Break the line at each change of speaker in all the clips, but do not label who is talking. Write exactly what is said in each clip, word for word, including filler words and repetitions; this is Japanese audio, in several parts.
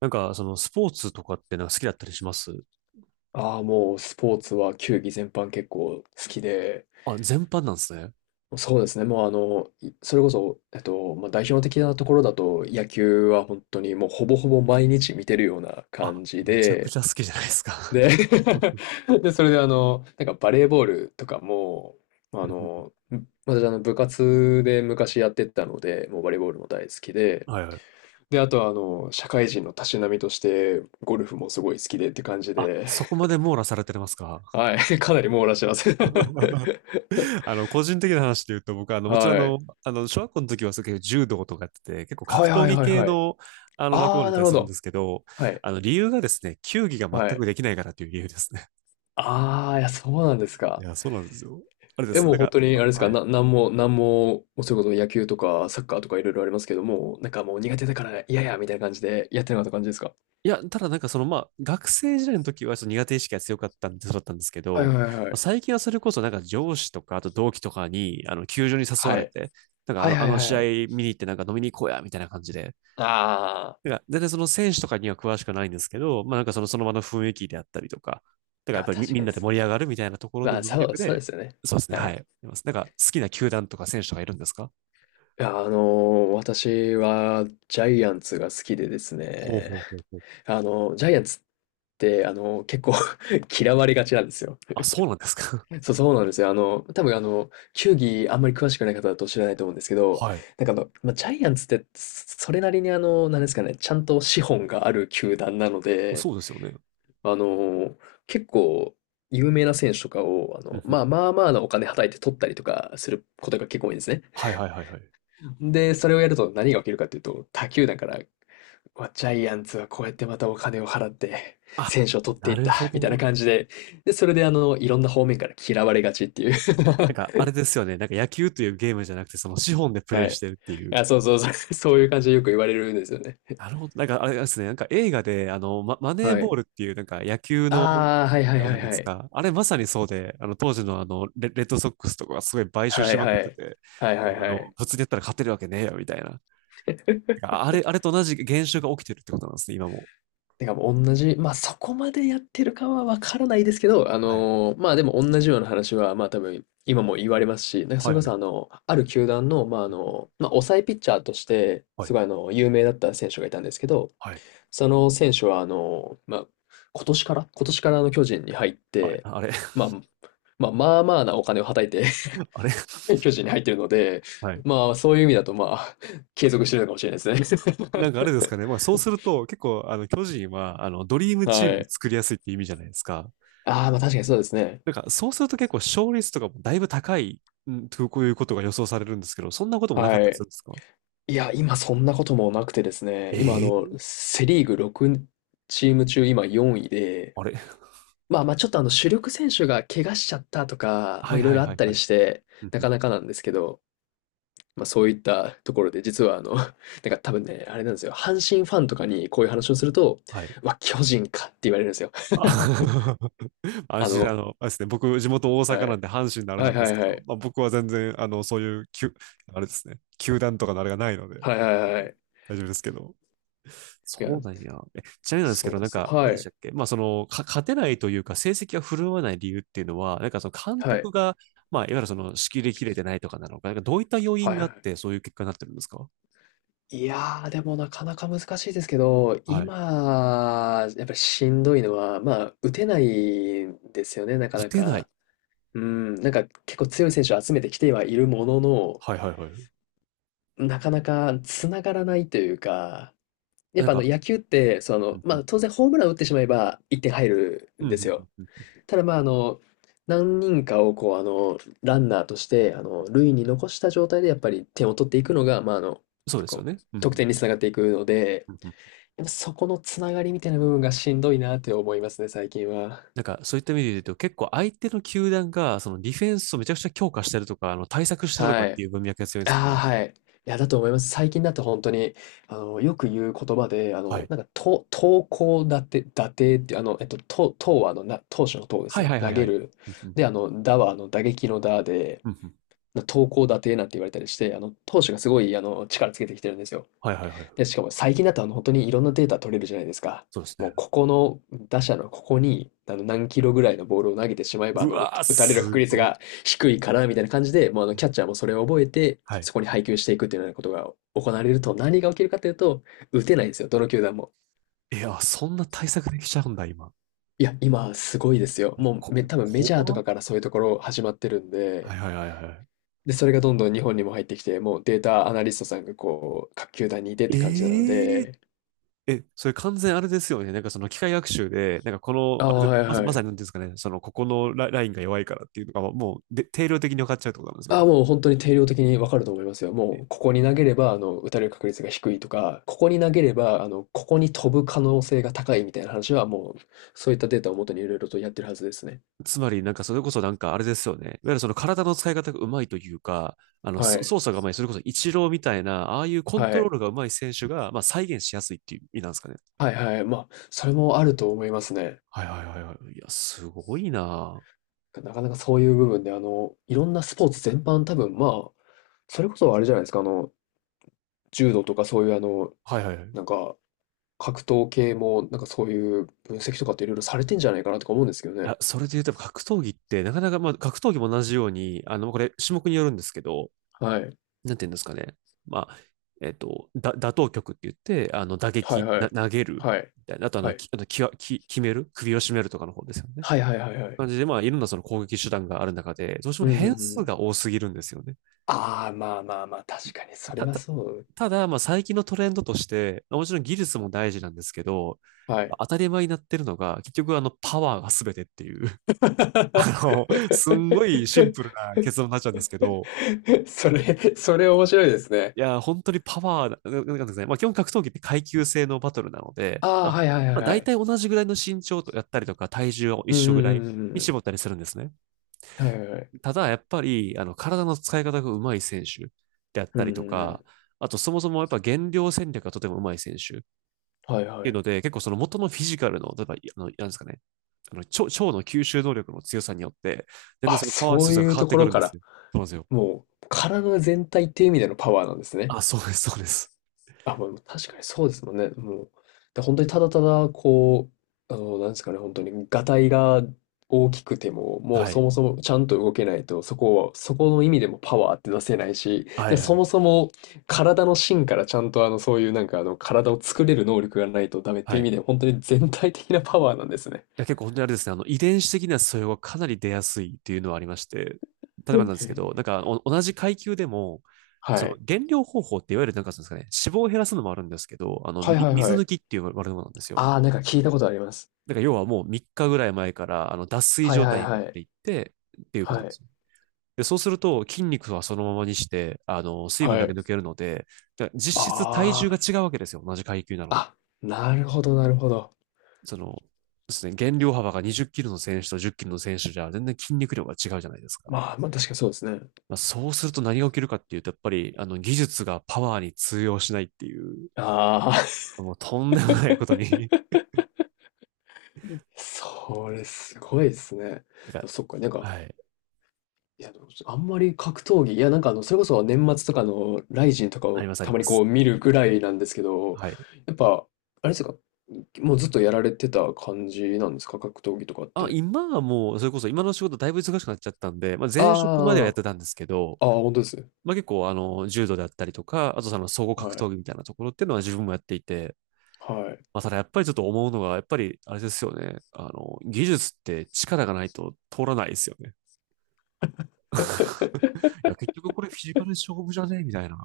なんか、その、スポーツとかってなんか好きだったりします？
ああ、もうスポーツは球技全般結構好きで、
あ、全般なんですね。
そうですね、もうあの、いそれこそ、えっと、まあ、代表的なところだと野球は本当にもうほぼほぼ毎日見てるような
あ、
感じ
めちゃく
で、
ちゃ好きじゃないですか。
で、で、それであの、なんかバレーボールとかも、まあ の、ん私あの部活で昔やってたので、もうバレーボールも大好きで、
はいはい。
で、あとはあの、社会人のたしなみとしてゴルフもすごい好きでって感じ
あ、
で、
そこまで網羅されてますか？
はい、かなり網羅してます。
あの、個人的な話で言うと、僕は、あの、もちろん、あ
はい。
の、あの、小学校の時は、そういう柔道とかやってて、結構
は
格
い
闘
はい
技
はい
系
はい。
の、あの、枠
あ
物
あ、
だった
な
り
るほ
するんで
ど。
すけど、
はい。
あの、理由がですね、球技が全
はい。
くできないからという理由ですね。
ああ、いや、そうなんです
い
か。
や、そうなんですよ。あれで
え、
す。
も
な
う
ん
本
か、
当にあ
あ
れですか、
はい。
な、なんも、なんも、うそれこそ野球とかサッカーとかいろいろありますけども、なんかもう苦手だから嫌や、みたいな感じでやってなかった感じですか？
いや、ただなんかそのまあ、学生時代の時はちょっと苦手意識が強かったんで、そうだったんですけ
はい
ど、
はい
ま
は
あ
い。
最近はそれこそなんか上司とか、あと同期とかに、あの、球場に誘わ
は
れ
い。
て、なんかあ
はい
の、
は
あ
い
の
はい
試
は
合
い。
見に行ってなんか飲みに行こうや、みたいな感じで、
ああ、
なんか全然その選手とかには詳しくないんですけど、まあなんかその、その場の雰囲気であったりとか、だから
い
や
や、
っぱりみ、
確
み
か
ん
にで
なで
す。
盛り上がるみたいなところ
ま
の
あ、
文
そう、
脈
そう
で、
ですよね。
そうですね、
は
は
い。
い。いますなんか好きな球団とか選手とかいるんですか？
いや、あの、私はジャイアンツが好きでです
ほうほ
ね、
うほうほう。
あの、ジャイアンツって、あの、結構 嫌われがちなんですよ。
あ、そうなんですか。
そう、そうなんですよ。あの、多分あの、球技あんまり詳しくない方だと知らないと思うんですけ ど、
はい。
なんかあの、まあ、ジャイアンツってそそれなりにあの、なんですかね、ちゃんと資本がある球団なの で、
そうですよね。
あの、結構有名な選手とかを、あ
う
の、
んうん。
まあまあまあなお金はたいて取ったりとかすることが結構多いんですね。
はいはいはいはい。
で、それをやると何が起きるかというと、他球団から、うわジャイアンツはこうやってまたお金を払って、
あ、
選手を取って
な
いっ
る
た、
ほ
みたいな
ど。
感じで、で、それであの、いろんな方面から嫌われがちっていう。
なんか、あれですよね。なんか野球というゲームじゃなくて、その資本でプ
は
レイし
い。
てるっていう。
あ、そうそうそう。そういう感じでよく言われるんですよね。
なるほど。なんか、あれですね。なんか映画で、あの、マ、マネー
は
ボ
い。
ールっていう、なんか野球の、
ああ、はいは
あ
い
れじ
は
ゃ
い
ないで
は
す
い。
か。あれまさにそうで、あの、当時のあの、レ、レッドソックスとかがすごい買収
は
し
い
まくっ
は
て
い。
て、
はい
も
はい
うあ
は
の、
い。
普通にやったら勝てるわけねえよ、みたいな。なんかあれ、あれと同じ現象が起きてるってことなんですね、今も。
てかもう同じ、まあそこまでやってるかはわからないですけど、あ
はい。
のーまあでも同じような話は、まあ多分今も言われますし、なんかそ
はい、
れ
は
こ
い。
そあの、ある球団の、まああの、まあ抑えピッチャーとして、
は
す
い。
ごいあの、有名だった選手がいたんですけど、
はい。
その選手はあの、まあ今年から今年からあの巨人に入っ
あれ、
て、
あれ、
まあ、まあまあまあなお金をはたいて
あれ。
巨人に入ってるので、
はい。
まあ、そういう意味だと、まあ、継続してるのかもしれないです
なんかあ
ね。
れですかね。まあそうすると結構あの巨人はあのドリー ムチ
は
ームを
い。
作りやすいって意味じゃないですか。
ああ、まあ確かにそうですね。
なんかそうすると結構勝率とかもだいぶ高い、うんとこういうことが予想されるんですけど、そんなこともなかっ
は
たりす
い。
るんですか？
いや、今そんなこともなくてですね、
え
今、あ
え
の、
ー。
セ・リーグろくチーム中、今よんいで、
あれ。
まあまあ、ちょっとあの、主力選手が怪我しちゃったとか、
は
も
い
ういろい
はい
ろあ
は
っ
い
た
は
り
い。
して、
うん
な
う
か
ん。
なかなんですけど、まあそういったところで、実はあの、なんか多分ね、あれなんですよ、阪神ファンとかにこういう話をすると、
はい。
うわ、巨人かって言われるんですよ。
あ。 安
あ
心、あ
の、
の、あれですね、僕、地元大阪
は
なん
い。
で阪神のあれな
はい
んで
は
す
い
け
は
ど、
い。
まあ、僕は全然、あの、そういう、きゅ、あれですね、球団とかのあれがないので、
はいはいはいはいはいはい。
大丈夫ですけど。
いや、
そうなんや。え、ちなみになんですけ
そう
ど、
で
なん
すね。
か、あれ
は
でした
い。
っけ、まあ、その、か勝てないというか、成績が振るわない理由っていうのは、なんかその監
はい。
督が、まあ、いわゆるその、仕切り切れてないとかなのか、なんかどういった要
は
因
い
があっ
は
て、そういう結果になってるんですか？
い。いやー、でもなかなか難しいですけど、
はい。
今、やっぱりしんどいのは、まあ、打てないんですよね、なか
打
な
てない。
か。うん、なんか結構強い選手を集めてきてはいるものの、
はいはいはい。
なかなか繋がらないというか、やっ
なん
ぱあの
か、
野球って、そ
う
の、
んう
ま
ん
あ当然ホームラン打ってしまえばいってん入る
う
ん
んう
で
ん
す
う
よ。
ん。うんうん。
ただまあ、あの、何人かをこう、あの、ランナーとして、あの、塁に残した状態でやっぱり点を取っていくのが、まあ、あの、
そうですよ
こ
ね。
う、
う
得
ん
点に
うん
つながっていくので、
うんうん。
やっぱそこのつながりみたいな部分がしんどいなって思いますね、最近は。
なんか、そういった意味で言うと、結構相手の球団が、その、ディフェンスをめちゃくちゃ強化してるとか、あの、対策してるとかっ
はい。
ていう文脈が強いんですか
ああ、
ね。
はい。いや、だと思います。最近だと本当に、あの、よく言う言葉で、あ
は
の、
い。
なんか、と投高打て打てっていう、あの、えっと、と投はあの、な投手の投で
は
す
い
ね。
はいは
投
いは
げ
い。
る。
うんう
で、
ん
あの、打はあの、打撃の打で、
うんうん。
投高打低なんて言われたりして、あの、投手がすごい、あの、力つけてきてるんですよ。
はいはいはい。
で、しかも最近だと、あの、本当にいろんなデータ取れるじゃないですか。
そうですね。
もう、ここの、打者のここに、あの、何キロぐらいのボールを投げてしまえば、あ
う
の、打
わー、
打たれる
す
確率
ご
が
い。
低いから、みたいな感じで、もう、あの、キャッチャーもそれを覚えて、
はい。
そこに配球していくっていうようなことが行われると、何が起きるかというと、打てないんですよ、どの球団も。
いや、そんな対策できちゃうんだ、今。
いや、今、すごいですよ。もう
こ、
め、多分メ
怖
ジャーと
っ。
かからそういうところ始まってるん
は
で、
いはいはいはい。
で、それがどんどん日本にも入ってきて、もうデータアナリストさんがこう、各球団にいてって感じなの
え。え
で、
え、それ完全あれですよね。なんかその機械学習で、なんかこの、
ああ、
あれ、
はい
まさ、
は
まさ
い。
に何ですかね、そのここのラ、ラインが弱いからっていうのがもうで定量的に分かっちゃうってことなんですよ
ああ、
ね。
もう本当に定量的にわかると思いますよ。もう、ここに投げれば、あの、打たれる確率が低いとか、ここに投げれば、あの、ここに飛ぶ可能性が高いみたいな話は、もう、そういったデータをもとにいろいろとやってるはずですね。
つまりなんかそれこそなんかあれですよね。いわゆるその体の使い方がうまいというか、あの、
は
そ
い。
操作がうまい、それこそイチローみたいな、ああいうコン
は
トロー
い。
ルがうまい選手が、まあ再現しやすいっていう意味なんですかね。
はいはい。まあ、それもあると思いますね。
はいはいはいはい。いや、すごいな。
なかなかそういう部分で、あの、いろんなスポーツ全般多分、まあ、それこそあれじゃないですか、あの、柔道とかそういうあの、
はいはいはい。
なん
い
か、格闘系も、なんかそういう分析とかっていろいろされてんじゃないかなとか思うんですけどね。
や、それで言うと、格闘技って、なかなか、まあ、格闘技も同じように、あの、これ、種目によるんですけど、
はい。
なんていうんですかね。まあ、えっと、だ、打倒曲って言って、あの、打
はい
撃、
は
な、
い。
投げる、
はい。
みたいな。あと、あ
は
の、
い。
き、あの、きわ、き、決める、首を絞めるとかの方ですよね。
はいはいはいはい。
感じで、まあ、いろんなその攻撃手段がある中で、どうして
う
も
んうんう
変数
ん。
が多すぎるんですよね。
ああ、まあまあまあ、確かにそれ
た、
は
た、
そう。
ただ、まあ、最近のトレンドとして、まあもちろん技術も大事なんですけど、
はい。
当たり前になってるのが、結局、あの、パワーが全てっていう。あのすんごいシンプル な結論になっちゃうんですけど、
それ、それ面白いですね。
いや、本当にパワー、ななんかですね、まあ基本格闘技って階級制のバトルなので、
あ
ま
あ、
あ、
はいはいは
まあ
いは
大
い。
体同じぐらいの身長とやったりとか体重は一
うんうん
緒
う
ぐらい
んうん
に
うん。
絞ったりするんですね。
はいはいはい。
ただやっぱり、あの、体の使い方が上手い選手であっ
うん
た
う
りと
んう
か、
ん。
あとそもそもやっぱ減量戦略がとてもうまい選手っ
はいは
ていう
い。
ので、結構その元のフィジカルの、例えば、あの、なんですかね、あの、腸腸の吸収能力の強さによって、全然
あ、
そのパワー
そ
指
う
数が
い
変
う
わっ
と
て
こ
く
ろ
るん
か
で
ら、
すよ。そうなんですよ。
もう体全体っていう意味でのパワーなんですね。
あ、そうです、そうです。
あ、まあ、確かにそうですもんね。もう、で、本当にただただ、こう、あの、なんですかね、本当に、がたいが大きくても、もう
は
そ
い。
もそもちゃんと動けないと、そこはそこの意味でもパワーって出せないし、
は
で、
い、は
そ
い、
もそも体の芯からちゃんと、あの、そういうなんか、あの、体を作れる能力がないとダメって
は
い
い。
う
い
意味で、本当に全体的なパワーなんですね。
や、結構本当にあれですね、あの、遺伝子的な素養がかなり出やすいっていうのはありまして、例えば
へ
なんですけど、なん
え。
かお同じ階級でも、
は
その
い。
減量方法っていわゆるなんかそうですかね、脂肪を減らすのもあるんですけど、あの、
はい
み
はい
水
は
抜
い。
きっていう悪いものなんですよ。
ああ、なんか聞いたことあります。
だから要はもうみっかぐらい前から、あの、脱水
はい
状
はい
態に持っ
は
て
い。
いってっていうこと
は
なんです
い。
よ。で、そうすると筋肉はそのままにして、あの、水分
は
だけ
い。
抜けるので、だから実質体重
ああ。
が違うわけですよ、同じ階級なのに。
あ、なるほどなるほど。
その、ですね、減量幅がにじゅっキロの選手とじゅっキロの選手じゃ全然筋肉量が違うじゃないですか。
まあ、ま、あ確かにそうですね。
まあ、そうすると何が起きるかっていうと、やっぱりあの技術がパワーに通用しないっていう、
ああ、
もうとんでもないことに。
それすごいですね。で
なんか、
もそっか、なんか、
はい、
いや、でも、あんまり格闘技、いや、なんか、あの、それこそ年末とかのライジンとか
あり
を
ますあ
た
り
ま
ま
にこ
す。
う見るぐらいなんですけど、
はい。
やっぱ、あれですか、もうずっとやられてた感じなんですか？格闘技とかっ
あ、
て。
今はもう、それこそ今の仕事だいぶ忙しくなっちゃったんで、まあ、前職まではやっ
あ
てたんですけど、
あああ本当です。
まあ、結構あの、柔道であったりとか、あとその総合
は
格闘
い。
技みたいなところっていうのは自分もやっていて、
はい。
まあ、ただやっぱりちょっと思うのが、やっぱりあれですよね。あの、技術って力がないと通らないですよね。いや、結局これフィジカル勝負じゃねみたいな。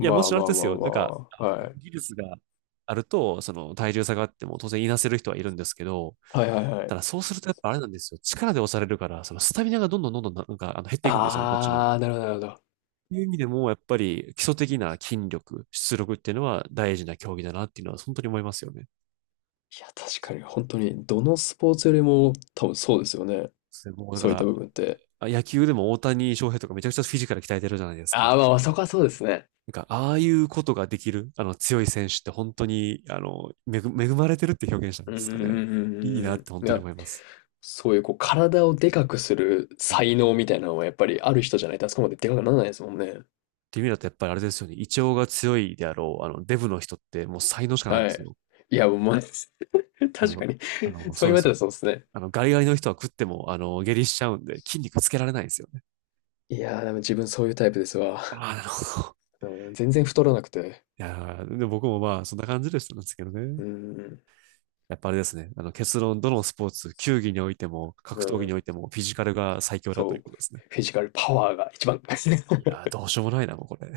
いや、も
あ
ちろんあ
ま
れ
あ
で
ま
す
あ
よ。なんか、
まあ、はい。
技術があると、その体重差があっても当然いなせる人はいるんですけど、
はいはいは
た
い。
だそうするとやっぱあれなんですよ。力で押されるから、そのスタミナがどんどんどんどんなんかあの減っていくんですよね、こっちの。
ああ、なるほどなるほど。
という意味でも、やっぱり基礎的な筋力、出力っていうのは大事な競技だなっていうのは本当に思いますよね。
いや、確
そ
か
う
に
で
本当にどのスポーツよりも多分そうですよね。
すね、もうだか
そういった
ら、
部分って。
あ、野球でも大谷翔平とかめちゃくちゃフィジカル鍛えてるじゃないですか。
ああ、まあまあ、そこはそうですね。
なんか、ああいうことができる、あの、強い選手って本当に、あの、恵、恵まれてるって表現したん
うん
で
う
すか
んう
ね。
ん
いいな
うん
っ
う
て本
ん。い
当に
や、
思います。
そういうこう体をでかくする
うん。っ
才能みたいなのはやっぱりある人じゃないとあそこまででかくならないですもんね。
ていう意味だとやっぱりあれですよね。胃腸が強いであろう、あの、デブの人ってもう才能しかないんで
は
す
い。
よ。
いや、もう、まあ
あ
確か
の、
に
あ の、
そ
そ
う
う
言
で
われ
す
た
よ。
らそうですね。
あの、ガリガリの人は食っても、あの、下痢しちゃうんで、筋肉つけられないんですよね。
いやー、でも自分そういうタイプですわ。
ああ、なるほど。
うん、全然太らなくて。
いやーで僕もまあ、そんな感じでしたんですけどね。
うん、
やっぱあれですね。あの結論、どのスポーツ、球技においても、
う
格闘技におい
ん、
ても、フィジカルが最強だという
そ
こ
う。
とですね。
フィジカルパワーが一番。
いや ー、どうしようもないな、もうこれ。